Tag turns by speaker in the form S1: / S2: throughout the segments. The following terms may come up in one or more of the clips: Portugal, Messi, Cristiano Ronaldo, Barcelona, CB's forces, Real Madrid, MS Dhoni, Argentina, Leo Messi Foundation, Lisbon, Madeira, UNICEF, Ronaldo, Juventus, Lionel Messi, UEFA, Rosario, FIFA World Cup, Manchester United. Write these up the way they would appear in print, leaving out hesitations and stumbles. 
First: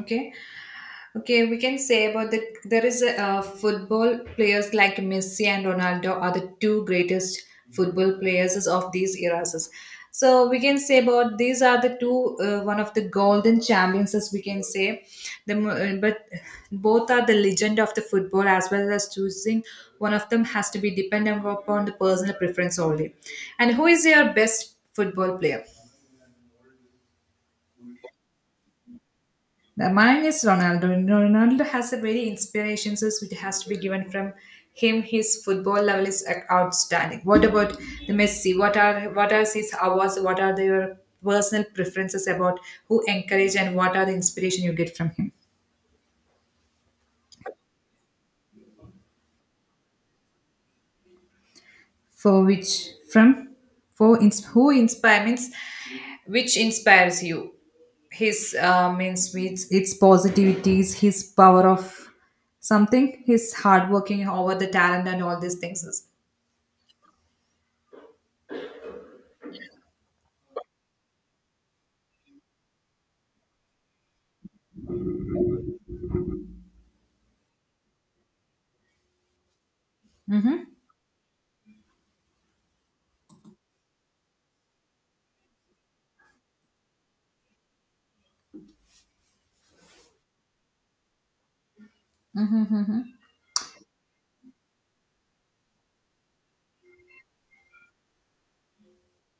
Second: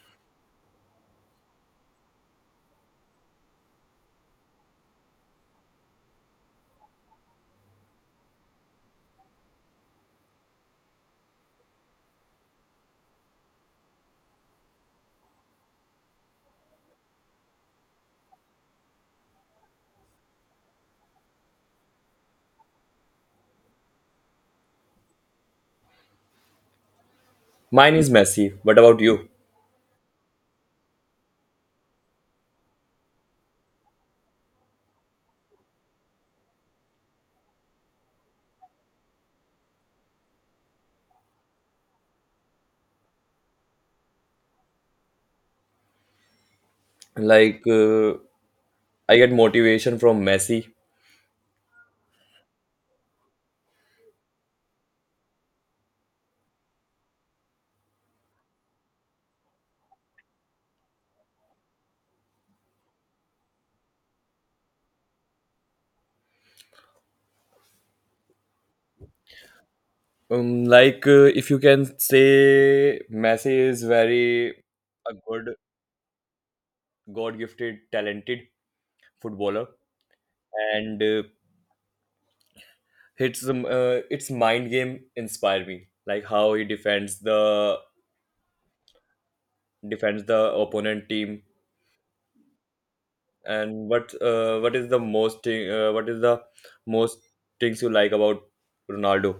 S1: Okay, okay, we can say about the there is a football players like Messi and Ronaldo are the two greatest football players of these eras. So we can say about these are the two one of the golden champions as we can say. But both are the legend of the football as well as choosing one of them has to be dependent upon the personal preference only. And who is your best football player?
S2: Mine is Messi. What about you?
S1: The mine is Ronaldo. Ronaldo has a very inspiration, so which has to be given from him. His football level is outstanding. What about the Messi? What are his hours? What are your personal preferences about who encourage and what are the inspiration you get from him?
S2: Like, uh, I get motivation from Messi.
S1: For which from who inspire means which inspires you? His means with its positivities, his power of something, his hard working over the talent and all these things.
S2: If you can say Messi is very a good, God-gifted, talented footballer, and it's its mind game inspire me. Like how he defends the opponent team, and what is the what is the most things you like about Ronaldo?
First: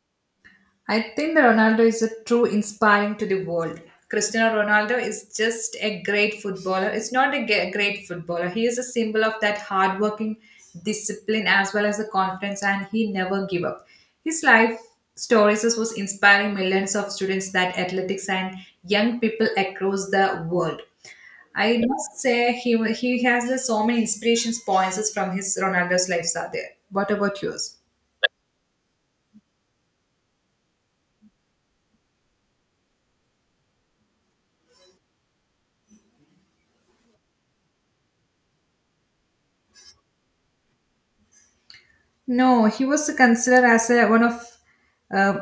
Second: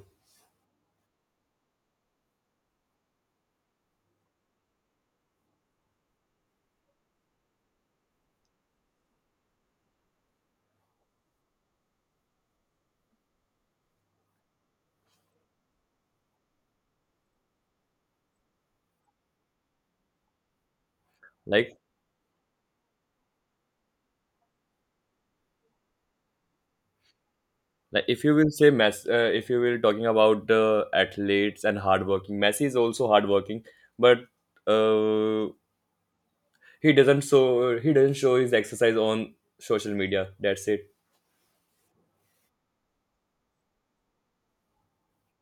S1: I think that Ronaldo is a true inspiring to the world. Cristiano Ronaldo is just a great footballer. It's not a great footballer. He is a symbol of that hardworking discipline as well as the confidence, and he never give up. His life stories was inspiring millions of students that athletics and young people across the world.
S2: Like
S1: I must say he has so many inspirations points from his Ronaldo's lives are there. What about yours?
S2: Like if you will say Messi, if you will talking about the athletes and hardworking, Messi is also hardworking, but uh, he doesn't show his exercise on social media. That's it.
S1: No, he was considered as a, one of uh,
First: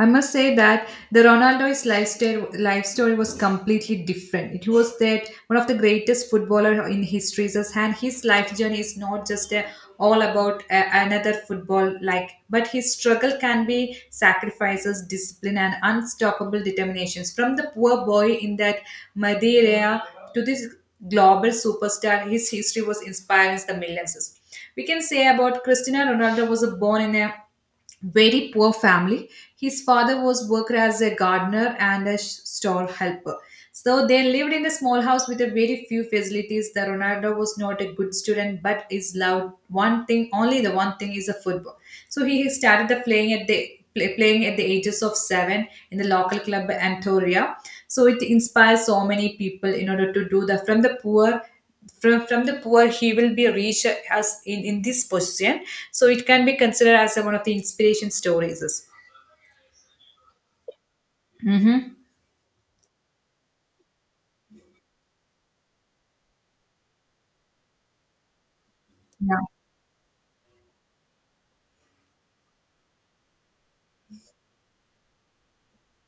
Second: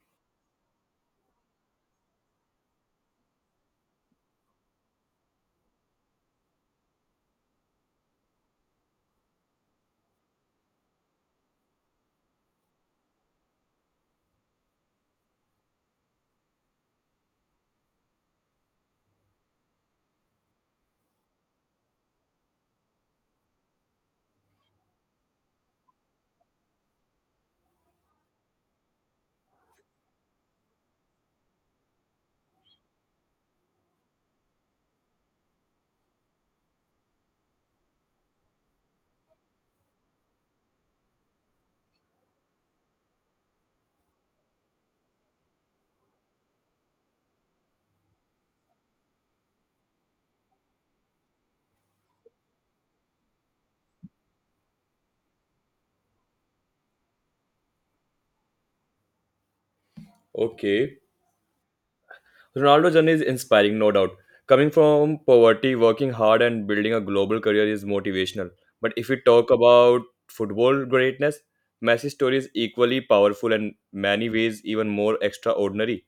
S1: I must say that the Ronaldo's life story was completely different. It was that one of the greatest footballer in history, and his life journey is not just a, all about a, another football like, but his struggle can be sacrifices, discipline, and unstoppable determinations. From the poor boy in that Madeira to this global superstar, his history was inspiring the millions. We can say about Cristiano Ronaldo was born in a very poor family. His father was worker as a gardener and a store helper. So they lived in a small house with a very few facilities. The Ronaldo was not a good student, but is loved one thing only. The one thing is a football. So he started the playing at the play, playing at the ages of seven in the local club Antoria. So it inspires so many people in order to do the from the poor from the poor he will be reached as in this position, so it can be considered as a, one of the inspiration stories.
S2: Okay,
S1: Mhm.
S2: Ronaldo journey is inspiring, no doubt. Coming from poverty, working hard, and building a global career is motivational. But if we
S1: Yeah,
S2: talk about football greatness, Messi's story is equally powerful and many ways even more extraordinary.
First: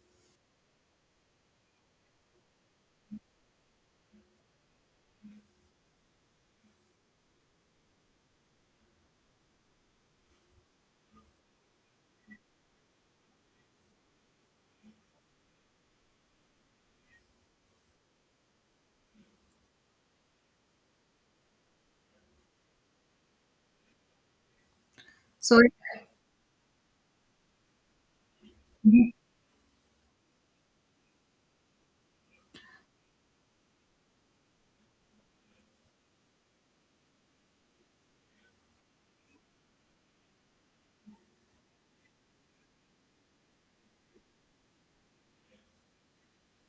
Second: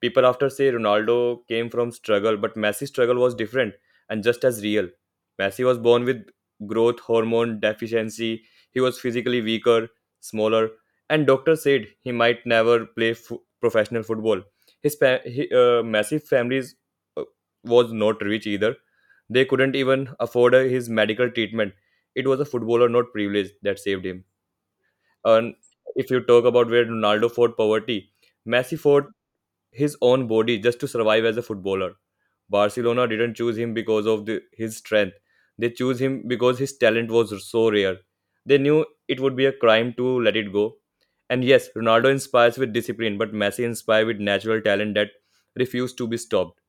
S2: People after say Ronaldo came from struggle, but Messi's struggle was different and just as real. Messi was born with growth hormone deficiency. He was physically weaker, smaller, and doctors said he might never professional football. Messi family's uh, was not rich either. They couldn't even afford his medical treatment. It was a footballer, not privilege, that saved him. And
S1: so.
S2: if you talk about where Ronaldo fought poverty, Messi fought his own body just to survive as a footballer. Barcelona didn't choose him because of his strength. They chose him because his talent was so rare. They knew it would be a crime to let it go. And yes, Ronaldo inspires with discipline, but Messi inspires with natural talent that refused to be stopped.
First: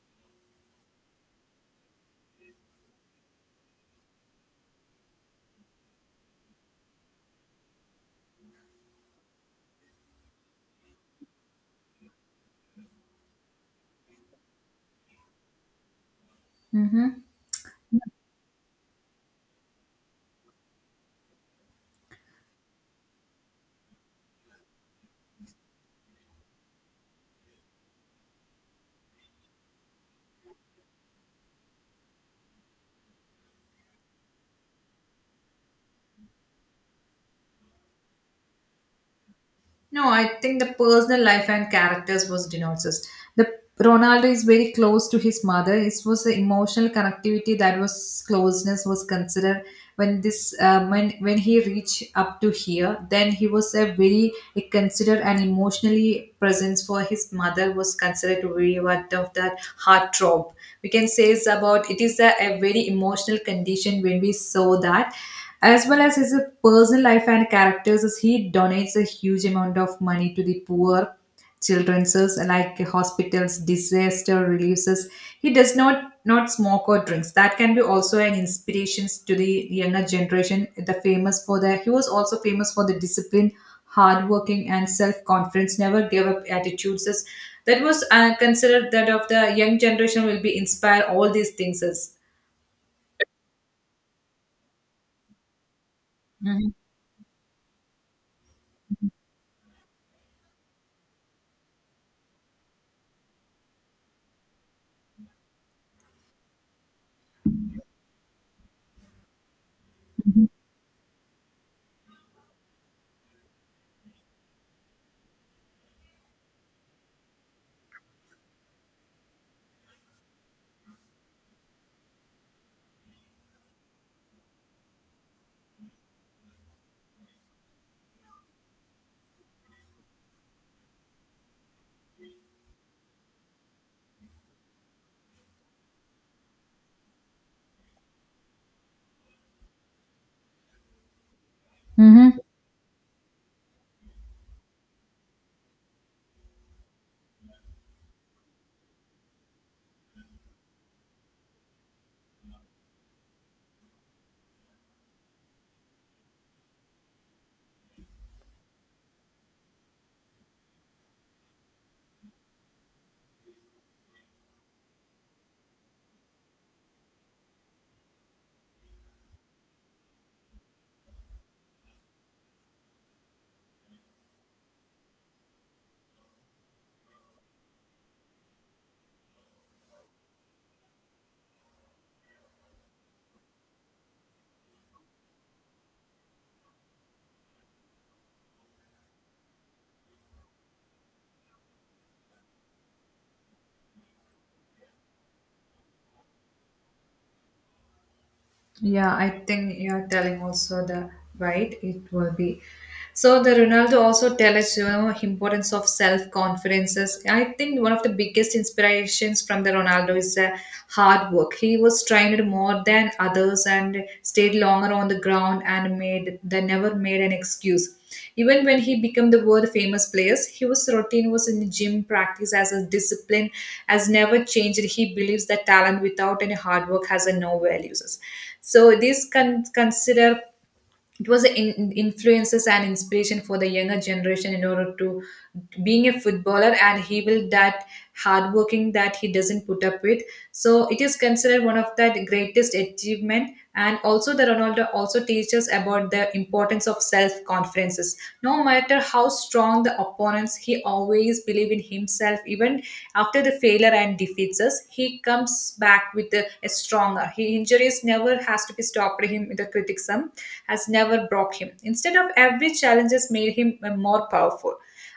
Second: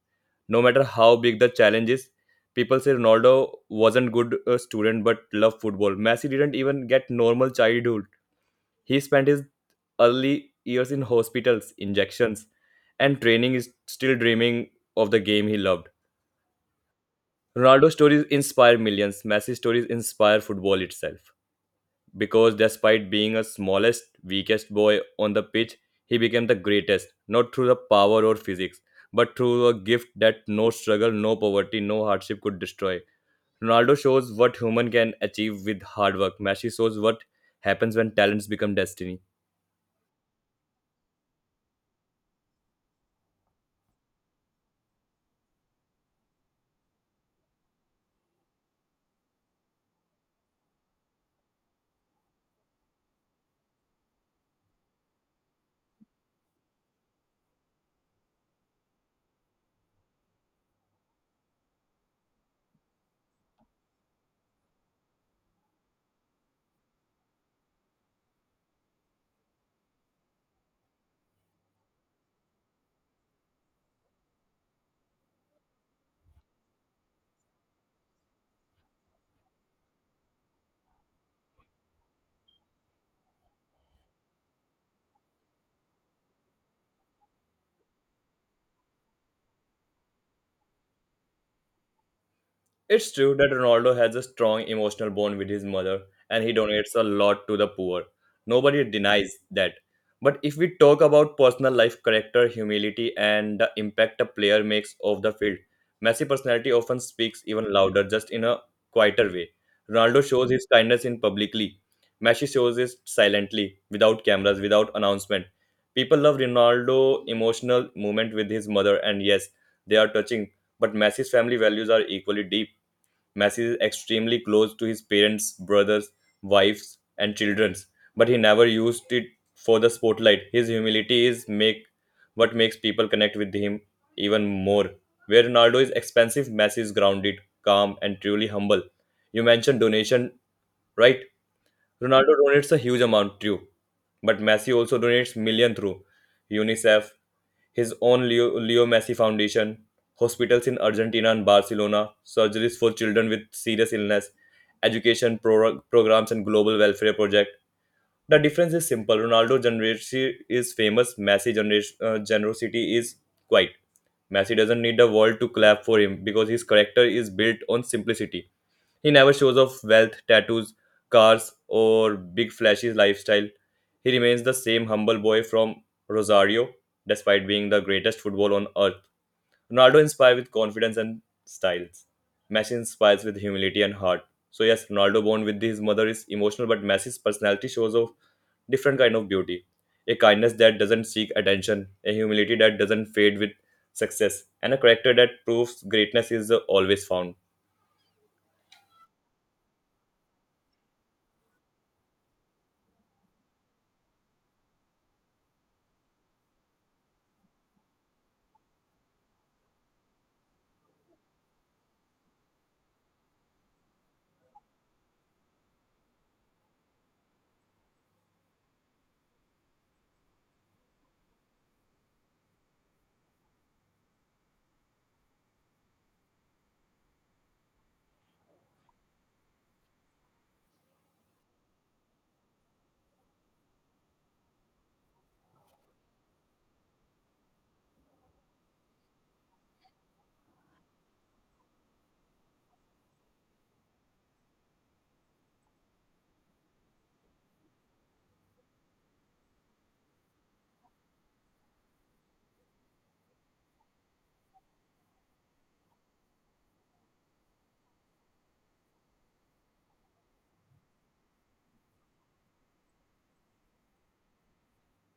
S2: No matter how big the challenge is, people say Ronaldo wasn't good a student but loved football. Messi didn't even get normal childhood he spent his early years in hospitals, injections, and training is still dreaming of the game he loved.
S1: Mhm.
S2: Ronaldo's stories inspire millions. Messi's stories inspire football itself. Because despite being a smallest, weakest boy on the pitch, he became the greatest, not through the power or physics, but through a gift that no struggle, no poverty, no hardship could destroy. Ronaldo shows what human can achieve with hard work. Messi shows what happens when talents become destiny.
S1: No, I think the personal life and characters was denounces. The Ronaldo is very close to his mother. It was the emotional connectivity that was closeness was considered when this when he reached up to here. Then he was a very considered and emotionally presence for his mother was considered to be one of that heart throb. We can say it's about it is a very emotional condition when we saw that, as well as his personal life and characters, as he donates a huge amount of money to the poor children's like hospitals, disaster reliefs. He does not smoke or drinks. That can be also an inspiration to the younger generation. The famous for the He was also famous for the discipline, hardworking, and self confidence. Never give up attitudes. As That was considered that of the young generation will be inspire all these things. As.
S2: It's true that Ronaldo has a strong emotional bond with his mother and he
S1: Mhm.
S2: donates a lot to the poor. Nobody denies that. But if we talk about personal life, character, humility, and the impact a player makes off the field, Messi personality often speaks even louder, just in a quieter way. Ronaldo shows his kindness in publicly. Messi shows it silently, without cameras, without announcement. People love Ronaldo emotional moment with his mother, and yes, they are touching. But Messi's family values are equally deep Messi is extremely close to his parents, brothers, wives, and children, but he never used it for the spotlight. His humility is make What makes people connect with him even more. Where Ronaldo is expensive, Messi is grounded, calm, and truly humble. You mentioned donation, right? Ronaldo
S1: Mhm.
S2: donates a huge amount too, but Messi also donates million through UNICEF, his own Leo Messi Foundation, hospitals in Argentina and Barcelona, surgeries for children with serious illness, programs, and global welfare project. The difference is simple. Ronaldo generosity is famous. Messi generosity is quiet. Messi doesn't need the world to clap for him because his character is built on simplicity. He never shows off wealth, tattoos, cars, or big flashy lifestyle. He remains the same humble boy from Rosario, despite being the greatest football on earth. Ronaldo inspires with confidence and styles. Messi inspires with humility and heart. So yes, Ronaldo born with his mother is emotional, but Messi's personality shows off different kind of beauty. A kindness that doesn't seek attention, a humility that doesn't fade with success, and a character that proves greatness is always found.
S1: Yeah, I think you're telling also the right it will be. So the Ronaldo also tell us importance of self confidences. I think one of the biggest inspirations from the Ronaldo is hard work. He was trained more than others and stayed longer on the ground and made they never made an excuse. Even when he became the world famous players, he was routine was in the gym practice as a discipline has never changed. He believes that talent without any hard work has a no values. So this can consider it was an influences and inspiration for the younger generation in order to being a footballer, and he will that hardworking that he doesn't put up with, so it is considered one of the greatest achievement. And also the Ronaldo also teaches about the importance of self confidences. No matter how strong the opponents, he always believe in himself even after the failure and defeats us. He comes back with a stronger. He injuries never has to be stopped him, with the criticism has never broke him. Instead of every challenges made him more powerful.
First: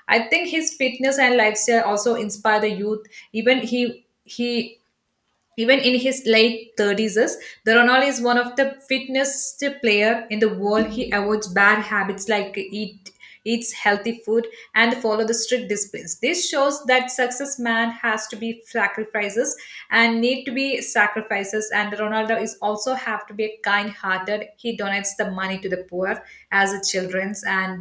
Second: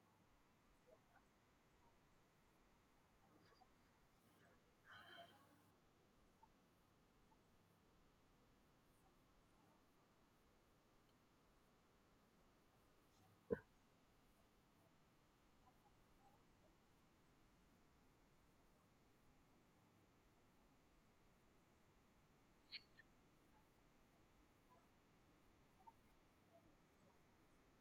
S1: I think his fitness and lifestyle also inspire the youth. Even he even in his late 30s the Ronaldo is one of the fittest player in the world. He avoids bad habits like eats healthy food and follow the strict disciplines. This shows that success man has to be sacrifices and need to be sacrifices, and Ronaldo is also have to be kind hearted. He donates the money to the poor as a children's and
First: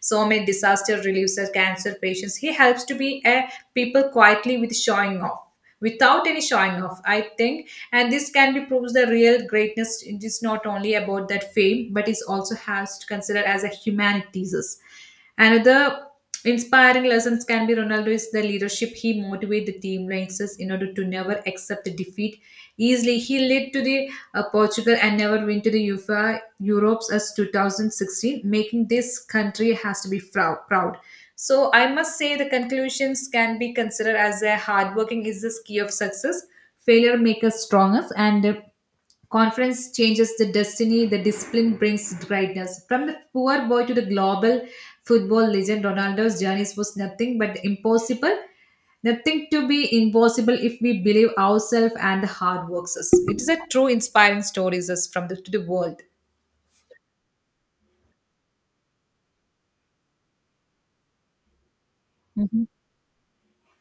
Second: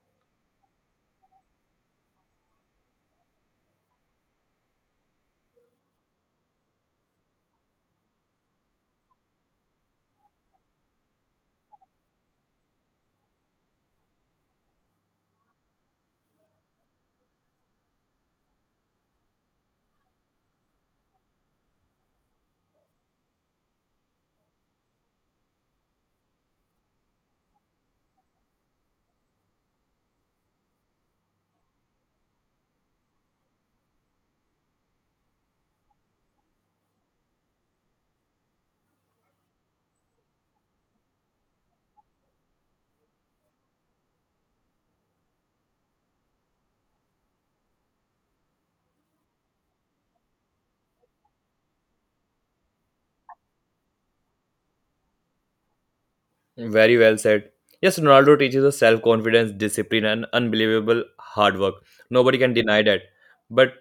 S1: so many disaster relievers cancer patients. He helps to be a people quietly without any showing off, I think, and this can be proves the real greatness is not only about that fame but is also has to consider as a humanities. Another inspiring lessons can be Ronaldo is the leadership. He motivate the team rangers in order to never accept the defeat easily. He led to the Portugal and never win to the UEFA Europe's as 2016, making this country has to be proud. So I must say the conclusions can be considered as a hardworking is the key of success. Failure makes us stronger, and Conference changes the destiny, the discipline brings greatness. From the poor boy to the global football legend, Ronaldo's journey was nothing but impossible. Nothing to be impossible if we believe ourselves and the hard works us. It is a true inspiring story is us to the world.
S2: Very well said. Yes, Ronaldo teaches us self confidence, discipline, and unbelievable hard work. Nobody can
S1: Mhm,
S2: deny that. But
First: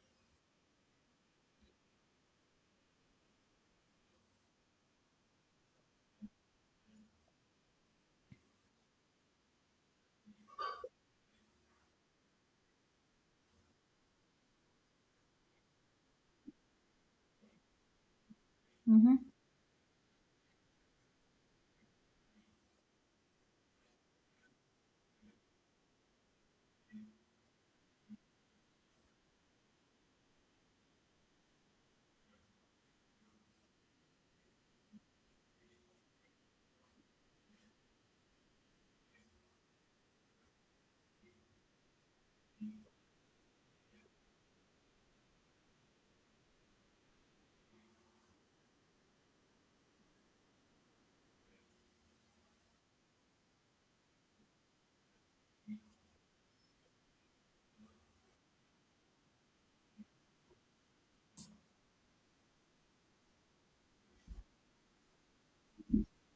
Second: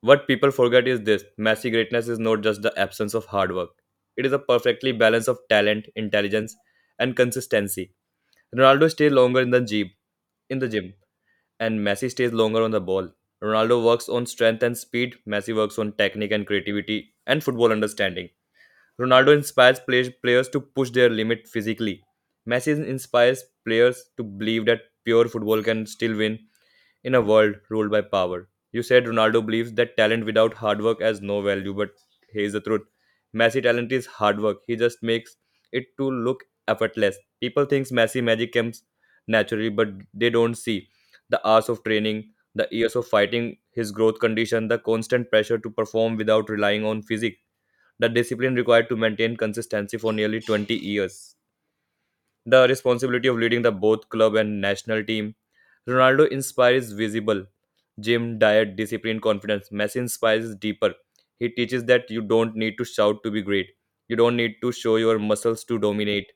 S2: what people forget is this Messi greatness is not just the absence of hard work, it is a perfectly balance of talent, intelligence, and consistency. Ronaldo stays longer in the gym, in the gym, and Messi stays longer on the ball. Ronaldo works on strength and speed, Messi works on technique and creativity, and football understanding.
S1: mhm.
S2: Ronaldo inspires players to push their limit physically. Messi inspires players to believe that pure football can still win in a world ruled by power. You said Ronaldo believes that talent without hard work has no value, but here's the truth. Messi talent is hard work. He just makes it to look effortless. People think Messi magic comes naturally, but they don't see the hours of training, the years of fighting, his growth condition, the constant pressure to perform without relying on physique the discipline required to maintain consistency for nearly 20 years, the responsibility of leading the both club and national team. Ronaldo inspires visible gym, diet, discipline, confidence. Messi inspires deeper. He teaches that you don't need to shout to be great. You don't need to show your muscles to dominate.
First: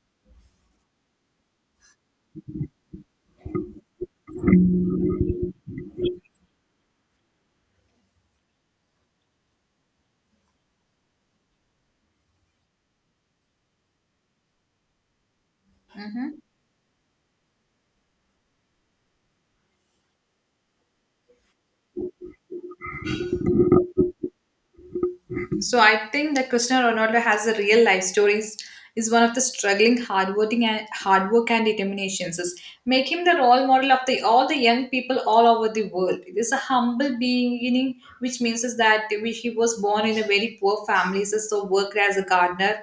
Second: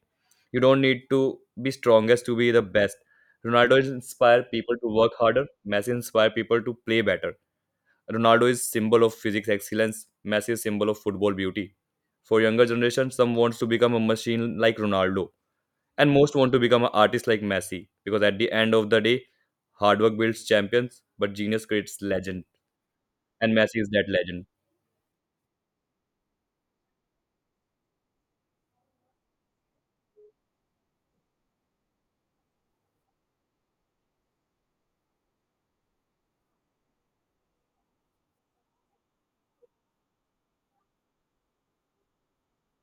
S2: You don't need to be strongest to be the best. Ronaldo inspires people to work harder. Messi inspires people to play better. Ronaldo is symbol of physics excellence, Messi is symbol of football beauty. For younger generation, some wants to become a machine like Ronaldo, and most want to become an artist like Messi. Because at the end of the day, hard work builds champions, but genius creates legend, and Messi is that legend.
S1: So I think that Cristiano Ronaldo has a real life stories is one of the struggling, hardworking and hard work and determinations. Is Make him the role model of the all the young people all over the world. It is a humble beginning, which means is that he was born in a very poor family, so worked as a gardener,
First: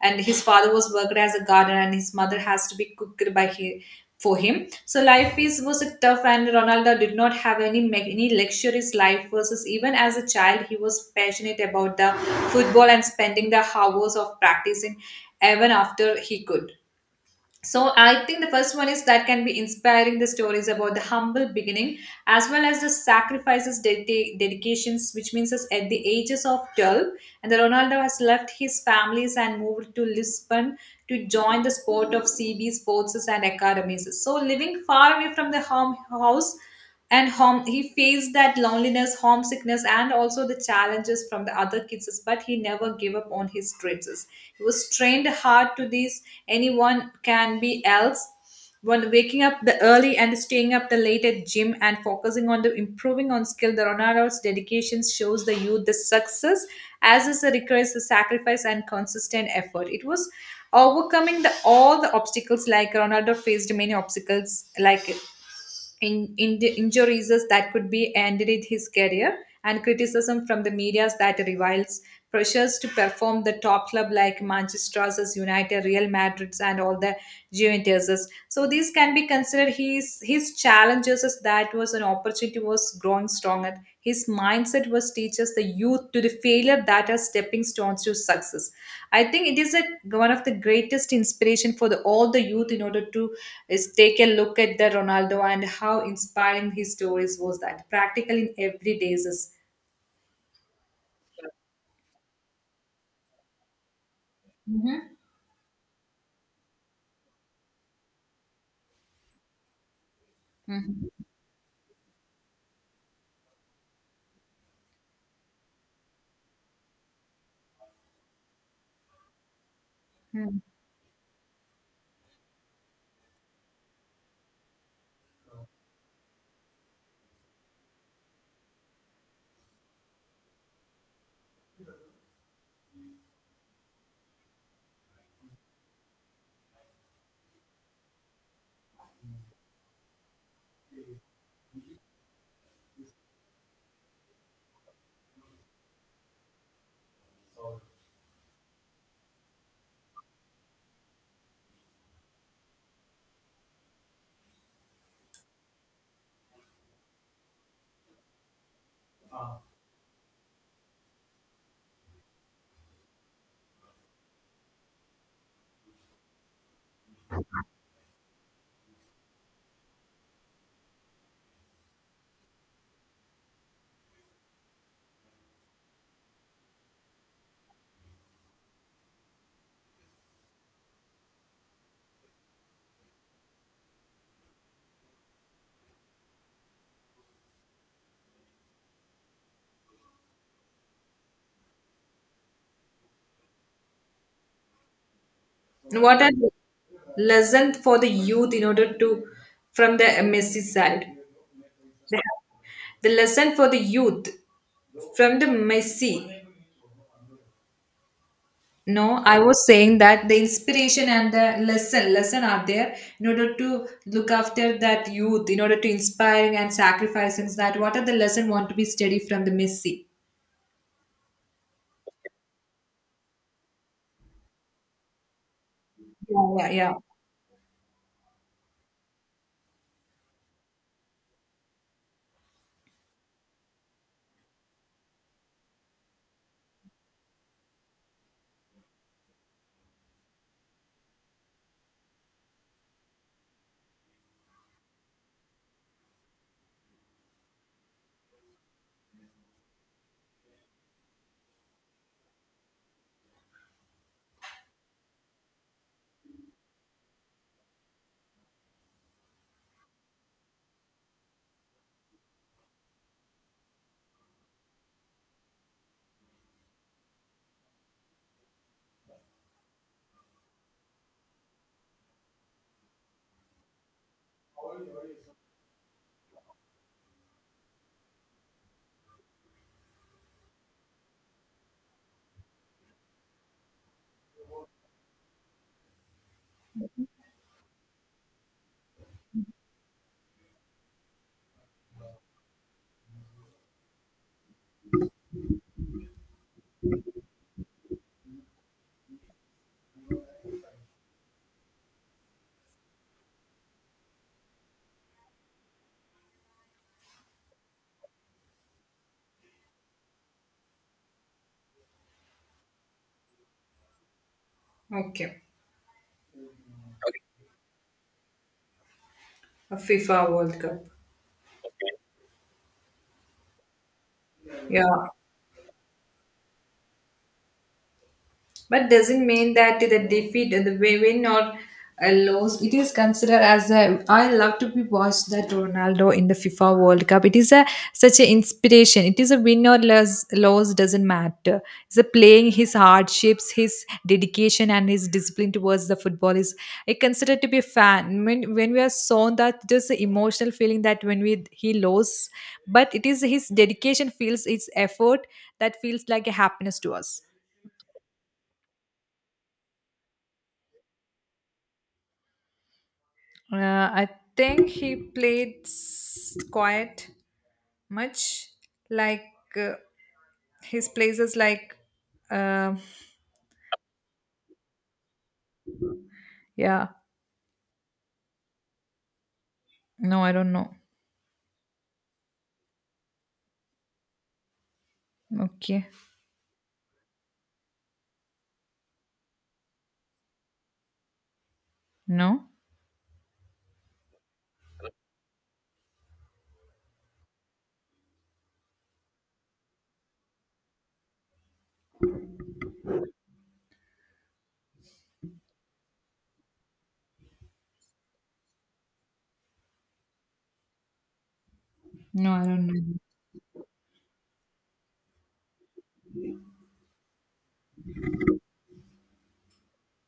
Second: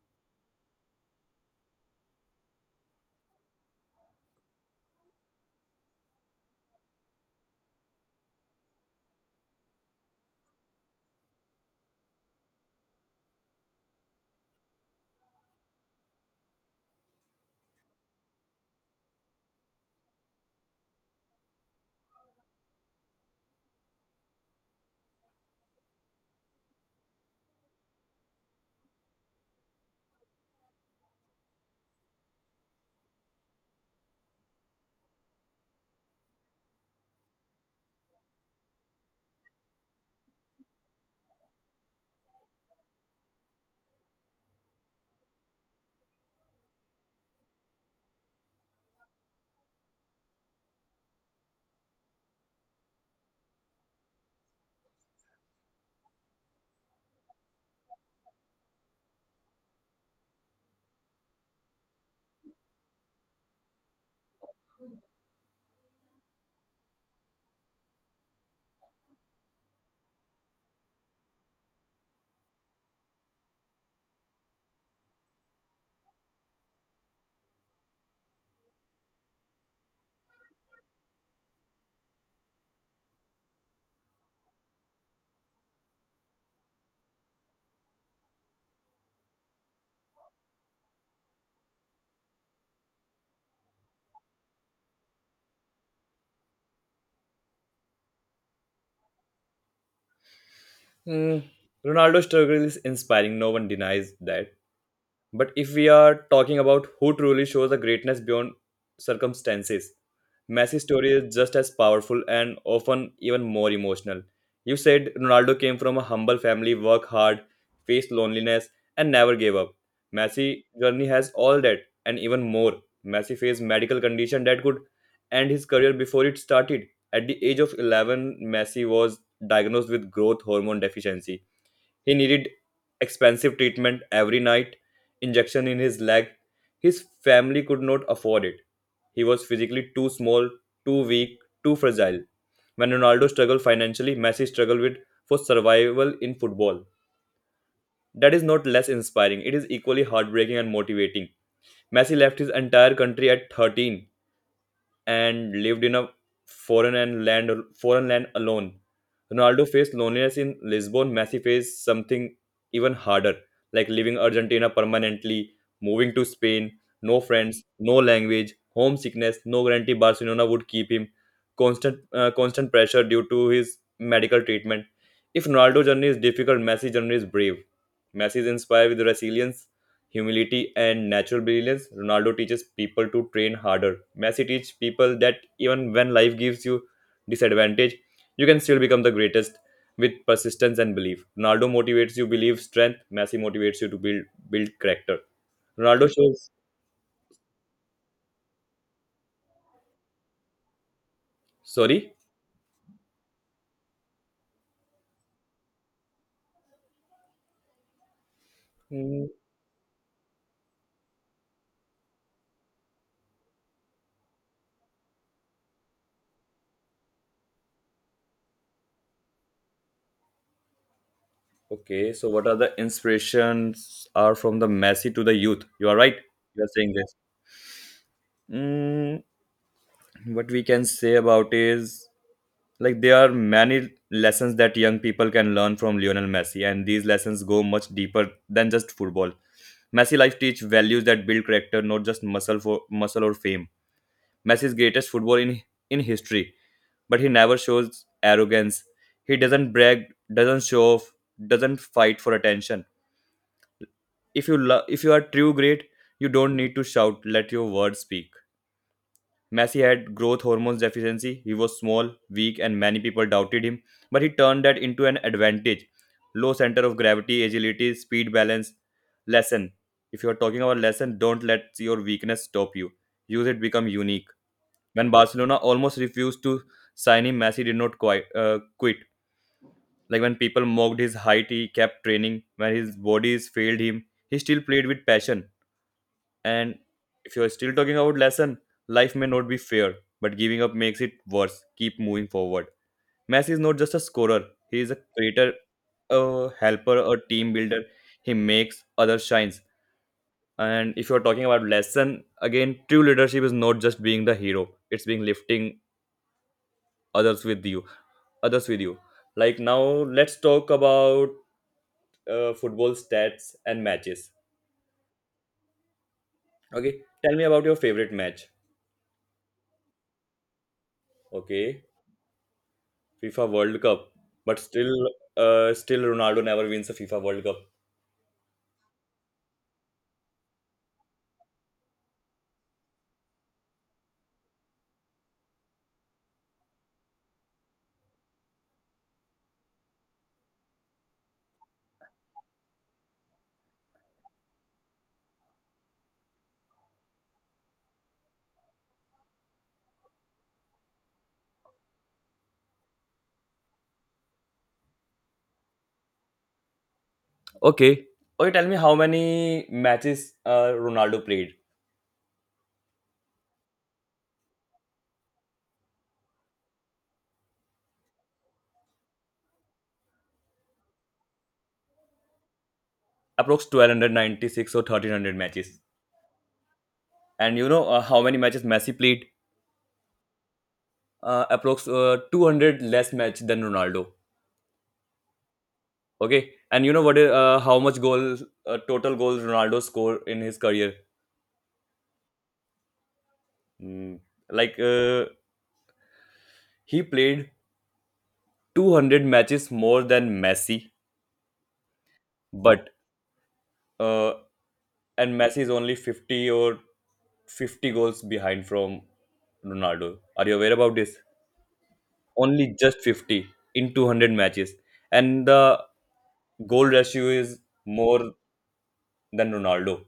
S1: and his father was worked as a gardener, and his mother has to be cooked by he, for him. So life is was a tough, and Ronaldo did not have any luxurious life. Versus even as a child, he was passionate about the football and spending the hours of practicing even after he could. So I think the first one is that can be inspiring the stories about the humble beginning as well as the sacrifices, dedications, which means us at the ages of 12. And the Ronaldo has left his families and moved to Lisbon to join the sport of CB's forces and academies. So living far away from the home house and home, he faced that loneliness, homesickness, and also the challenges from the other kids, but he never gave up on his dreams. He was trained hard to this anyone can be else one, waking up the early and staying up the late at gym and focusing on the improving on skill. The Ronaldo's dedication shows the youth the success as is the requires the sacrifice and consistent effort. It was overcoming the all the obstacles like Ronaldo faced many obstacles like in the injuries that could be ended in his career, and criticism from the media that reviles pressures to perform the top club like Manchester's United, Real Madrid's and all the Juventus's. So these can be considered his challenges as that was an opportunity was grown stronger. His mindset was teaches the youth to the failure that are stepping stones to success. I think it is a, one of the greatest inspiration for the, all the youth in order to is take a look at the Ronaldo and how inspiring his stories was that practical in every days.
S2: Mm, Ronaldo's struggle is inspiring. No one denies that.
S1: Mm-hmm.
S2: But if we are talking about who truly shows the greatness beyond circumstances, Messi's story is just as powerful and often even more emotional. You said Ronaldo came from a humble family, worked hard, faced loneliness, and never gave up.
S1: Mm-hmm.
S2: Messi journey has all that and even more. Messi faced medical condition that could end his career before it started. At the age of 11, Messi was diagnosed with growth hormone deficiency he needed expensive treatment every night, injection in his leg. His family could not afford it. He was physically too small, too weak, too fragile. When Ronaldo struggled financially, Messi struggled with for survival in football. That is not less inspiring. It is equally heartbreaking and motivating. Messi left his entire country at 13 and lived in a foreign land alone. Ronaldo faced loneliness in Lisbon. Messi faced something even harder, like leaving Argentina permanently, moving to Spain, no friends, no language, homesickness, no guarantee Barcelona would keep him, constant pressure due to his medical treatment. If Ronaldo's journey is difficult, Messi's journey is brave. Messi is inspired with resilience, humility, and natural brilliance, Ronaldo teaches people to train harder. Messi teaches people that even when life gives you disadvantage, you can still become the greatest with persistence and belief. Ronaldo motivates you believe strength, Messi motivates you to build character. Ronaldo
S1: What are
S2: shows
S1: the lessons for the youth in order to from the Messi side?
S2: sorry.
S1: The lesson for the youth from the Messi. No,
S2: Hmm,
S1: I was saying that the inspiration and the lesson are there in order to look after that youth, in order to inspiring and sacrificing that. What are the lesson want to be studied from the Messi?
S2: okay, so what are the inspirations are from the Messi to the youth? You are right.
S1: Yeah,
S2: You are
S1: yeah,
S2: saying
S1: yeah.
S2: this. Mm, what we can say about is like there are many lessons that young people can learn from Lionel Messi, and these lessons go much deeper than just football. Messi life teach values that build character, not just muscle for muscle or fame. Messi's greatest football in history, but he never shows arrogance. He doesn't brag, doesn't show off, doesn't fight for attention. If you are true great, you don't need to shout. Let your words speak. Messi had growth hormones deficiency. He was small, weak, and many people doubted him. But he turned that into an advantage. Low center of gravity, agility, speed, balance. Lesson. If you're talking about lesson, don't let your weakness stop you. Use it, become unique. When Barcelona almost refused to sign him, Messi did not quit. Like when people mocked his height, he kept training. When his bodies failed him, he still played with passion. And if you're still talking about lesson, life may not be fair, but giving up makes it worse. Keep moving forward. Messi is not just a scorer; he is a creator, a helper, a team builder. He makes other shines. And if you're talking about lesson, again, true leadership is not just being the hero; it's being lifting others with you, others with you. Like now, let's talk about football stats and matches.
S1: Okay,
S2: Okay, tell me about your favorite match.
S1: a FIFA World Cup.
S2: Okay. FIFA World Cup, but still,
S1: Yeah.
S2: still Ronaldo never wins a FIFA World Cup.
S1: But doesn't mean that the defeat the win or a loss, it is considered as a, I love to be watched that Ronaldo in the FIFA World Cup. It is a such an inspiration. It is a win or loss doesn't matter. It's a playing his hardships, his dedication and his discipline towards the football is, I consider to be a fan when, we are shown that, there's an emotional feeling that when we he lost, but it is his dedication feels his effort that feels like a happiness to us.
S2: Okay. Oh, you tell me how many matches Ronaldo played?
S1: I think he played quite much, like uh, his places like uh,
S2: Approx 1296 or 1300 matches.
S1: yeah.
S2: And you know how many matches Messi played?
S1: No, I don't know.
S2: Approx 200 less match than Ronaldo.
S1: Okay.
S2: Okay. And you know what? How much goals, total goals Ronaldo scored in his career?
S1: No,
S2: Hmm. Like uh, he played 200 matches more than Messi, but uh, and Messi is only 50 or 50 goals behind from Ronaldo. Are you aware about this?
S1: no. I don't
S2: Only
S1: know.
S2: just 50 in 200 matches. And the goal ratio is more than Ronaldo.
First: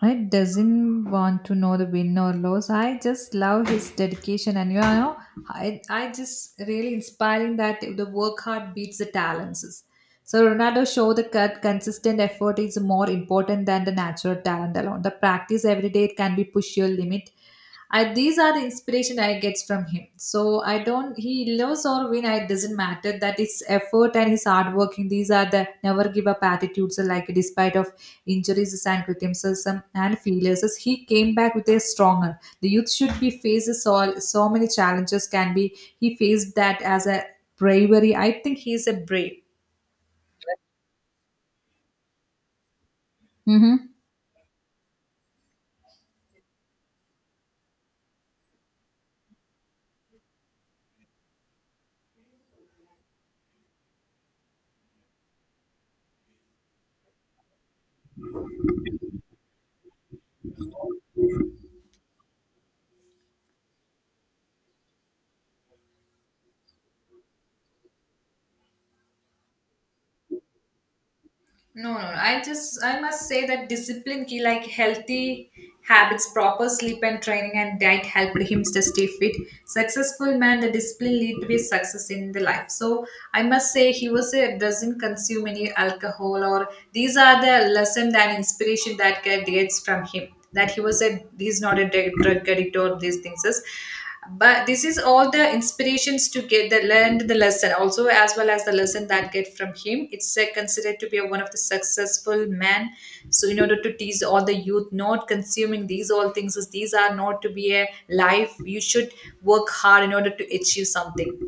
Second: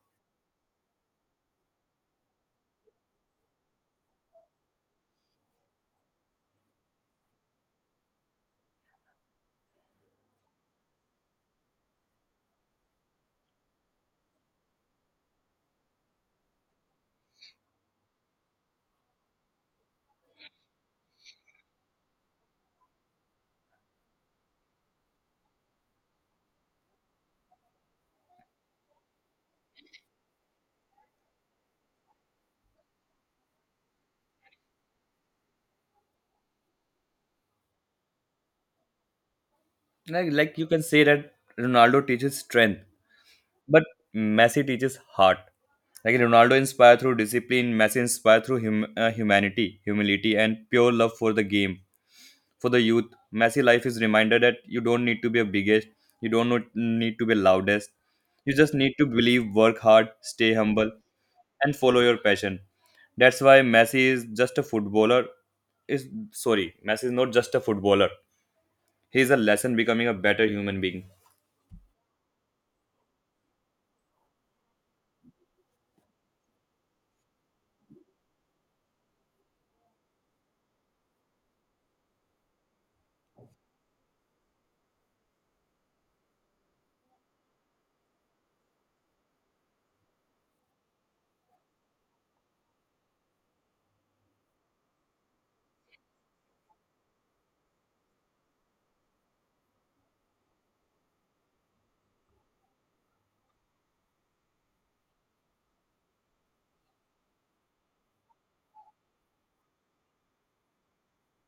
S1: I doesn't want to know the win or loss. I just love his dedication, and I just really inspiring that the work hard beats the talents. So Ronaldo showed the cut consistent effort is more important than the natural talent alone. The practice every day can be push your limit. These are the inspiration I gets from him. So I don't he loves or win. It doesn't matter that his effort and his hard working. These are the never give up attitudes. Like despite of injuries and criticism and failures, he came back with a stronger. The youth should be faces all so many challenges can be he faced that as a bravery. I think he is a
S2: Like you can say that Ronaldo teaches strength,
S1: brave.
S2: but Messi teaches heart. Like Ronaldo inspired through discipline, Messi inspired through humility, and pure love for the game. For the youth, messy life is reminder that you don't need to be a biggest, you don't not- need to be loudest. You just need to believe, work hard, stay humble, and follow your passion. That's why messi is just a footballer is sorry messi is not just a footballer, he is a lesson becoming a better human being.
S1: No, no. No. I just I must say that discipline ki like healthy habits, proper sleep and training and diet helped him to stay fit. Successful man, the discipline lead to his success in the life. So I must say he was a doesn't consume any alcohol, or these are the lesson and inspiration that get- gets from him. That he's not a drug addict or these things, but this is all the inspirations to get the learned the lesson also as well as the lesson that get from him. It's considered to be one of the successful men, so in order to teach all the youth not consuming these all things is these are not to be a life. You should work hard in order to achieve something,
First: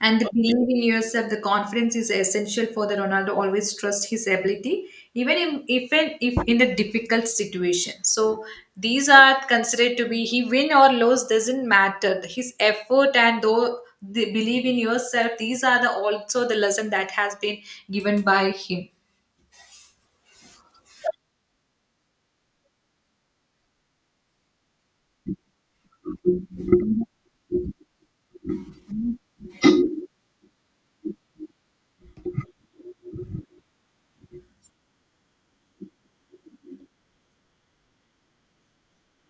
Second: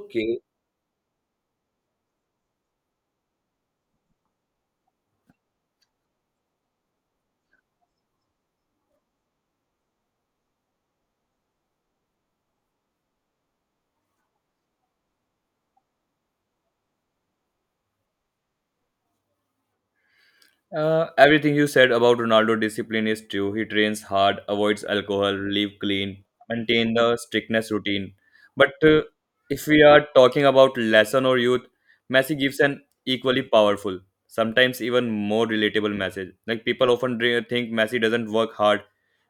S1: and the belief in yourself, the confidence is essential for the Ronaldo. Always trust his ability, even if in the difficult situation. So these are considered to be he win or lose doesn't matter. His effort and though the believe in yourself. These are the also the lesson that has been given by him.
S2: Everything you said about Ronaldo discipline is true. He trains hard, avoids alcohol, live clean, maintain the strictness routine. But if we are talking about lesson or youth, Messi gives an equally powerful, sometimes even more relatable message. Like people often think Messi doesn't work hard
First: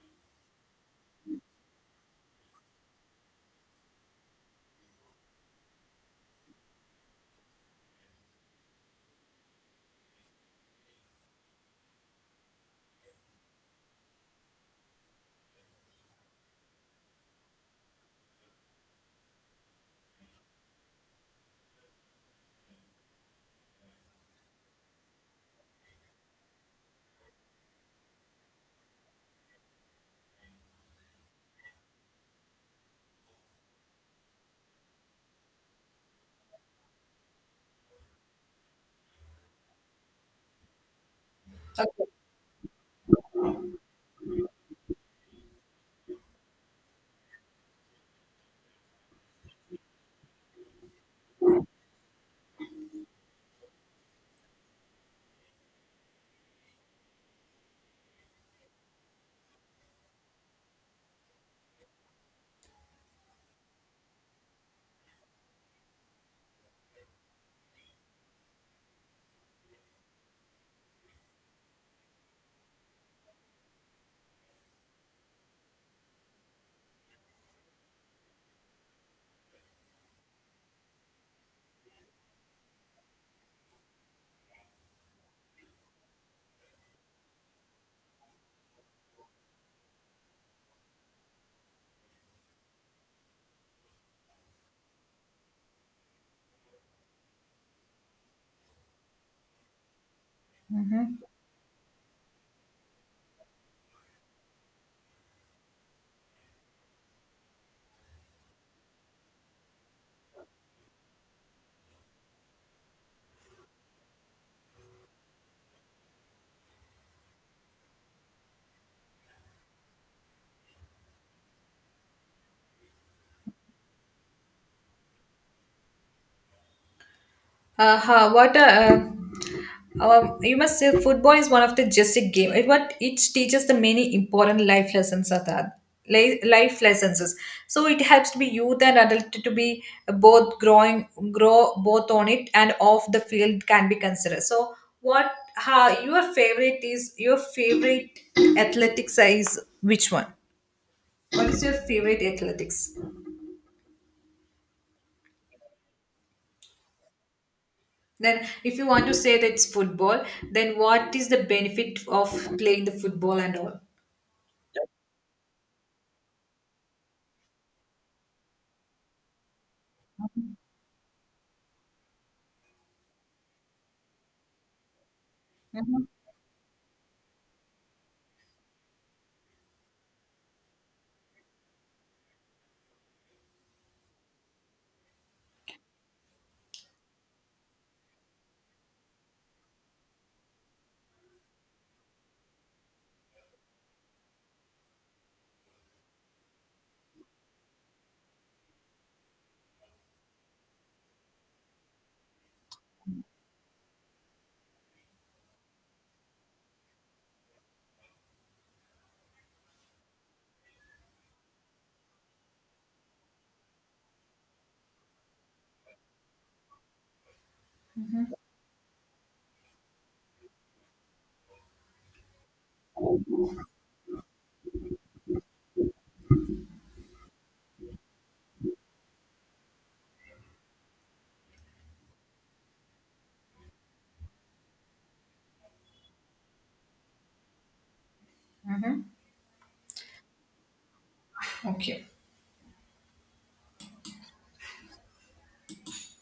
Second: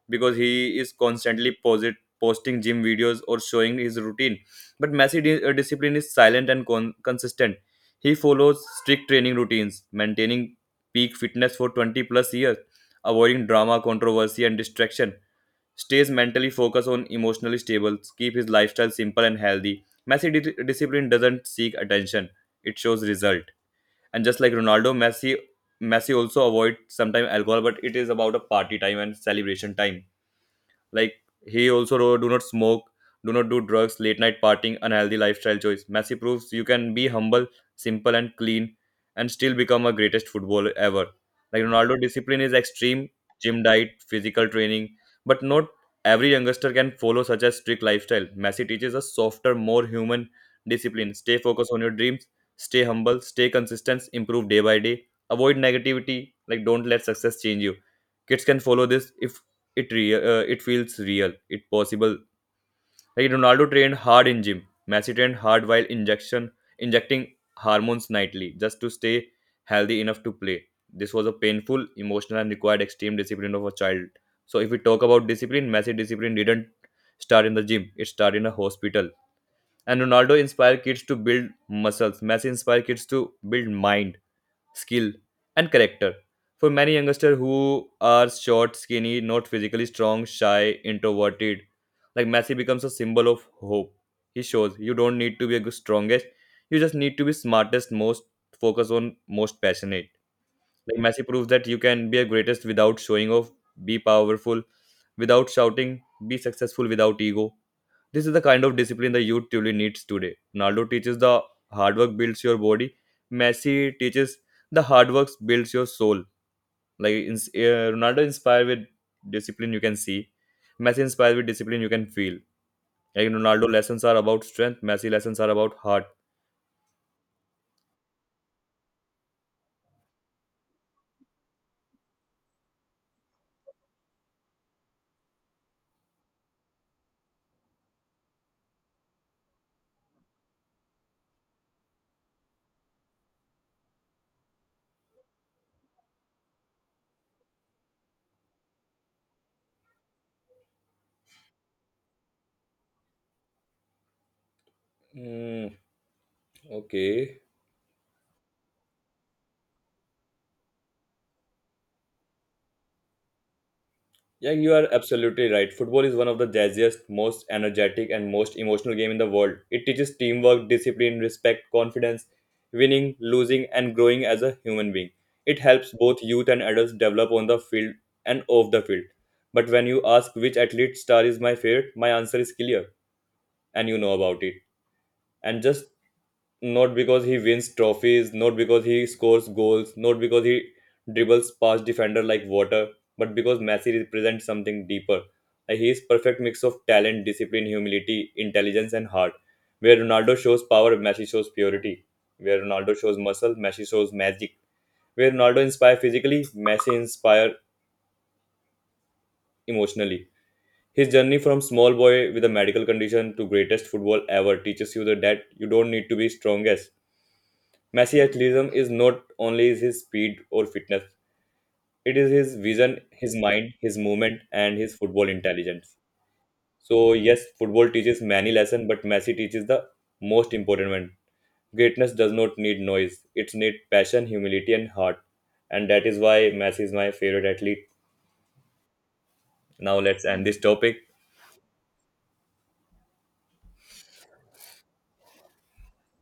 S2: because he is constantly posting gym videos or showing his routine. But Messi discipline is silent and consistent. He follows strict training routines, maintaining peak fitness for 20 plus years, avoiding drama, controversy, and distraction. Stays mentally focused on emotionally stable, keep his lifestyle simple and healthy. Messi discipline doesn't seek attention, it shows result. And just like Ronaldo, Messi also avoid sometimes alcohol, but it is about a party time and celebration time. Like he also wrote, "Do not smoke, do not do drugs, late night partying, unhealthy lifestyle choice." Messi proves you can be humble, simple, and clean, and still become a greatest footballer ever. Like Ronaldo, discipline is extreme, gym diet, physical training, but not every youngster can follow such a strict lifestyle. Messi teaches a softer, more human discipline. Stay focused on your dreams. Stay humble. Stay consistent. Improve day by day. Avoid negativity. Like don't let success change you. Kids can follow this if it feels real, it possible. Like Ronaldo trained hard in gym, Messi trained hard while injection injecting hormones nightly just to stay healthy enough to play. This was a painful, emotional, and required extreme discipline of a child. So if we talk about discipline, Messi discipline didn't start in the gym, it started in a hospital. And Ronaldo inspired kids to build muscles, Messi inspired kids to build mind, skill, and character. For many youngsters who are short, skinny, not physically strong, shy, introverted, like Messi becomes a symbol of hope. He shows you don't need to be the strongest, you just need to be smartest, most focused on, most passionate. Like Messi proves that you can be a greatest without showing off, be powerful without shouting, be successful without ego. This is the kind of discipline the youth truly needs today. Ronaldo teaches the hard work builds your body. Messi teaches the hard work builds your soul. Like Ronaldo inspired with discipline, you can see. Messi inspired with discipline, you can feel. Like Ronaldo lessons are about strength. Messi lessons are about heart.
S1: Uh, huh, what a, you must say football is one of the just a game. It what it teaches the many important life lessons are that life lessons is. So it helps to be youth and adult to be both grow both on it and off the field can be considered. So what, how your favorite is your favorite athletics is, which one? What is your favorite athletics?
S2: Mm, okay.
S1: Then, if you want to say that it's football, then what is the benefit of playing the football and all?
S2: Yeah, you are absolutely right. Football is one of the jazziest, most energetic, and most emotional game in the world. It teaches teamwork, discipline, respect, confidence, winning, losing, and growing as a human being. It helps both youth and adults develop on the field and off the field. But when you ask which athlete star is my favorite, my answer is clear, and you know about it. And just not because he wins trophies, not because he scores goals, not because he dribbles past defender like water, but because Messi represents something deeper. Like he is perfect mix of talent, discipline, humility, intelligence, and heart. Where Ronaldo shows power, Messi shows purity. Where Ronaldo shows muscle, Messi shows magic. Where Ronaldo inspires physically, Messi inspires emotionally. His journey from small boy with a medical condition to greatest football ever teaches you that you don't need to be strongest. Messi athleticism is not only his speed or fitness, it is his vision, his mind, his movement, and his football intelligence. So, yes, football teaches many lessons, but Messi teaches the most important one. Greatness does not need noise, it needs passion, humility, and heart. And that is why Messi is my favorite athlete. Now, let's end this topic.
S1: Okay.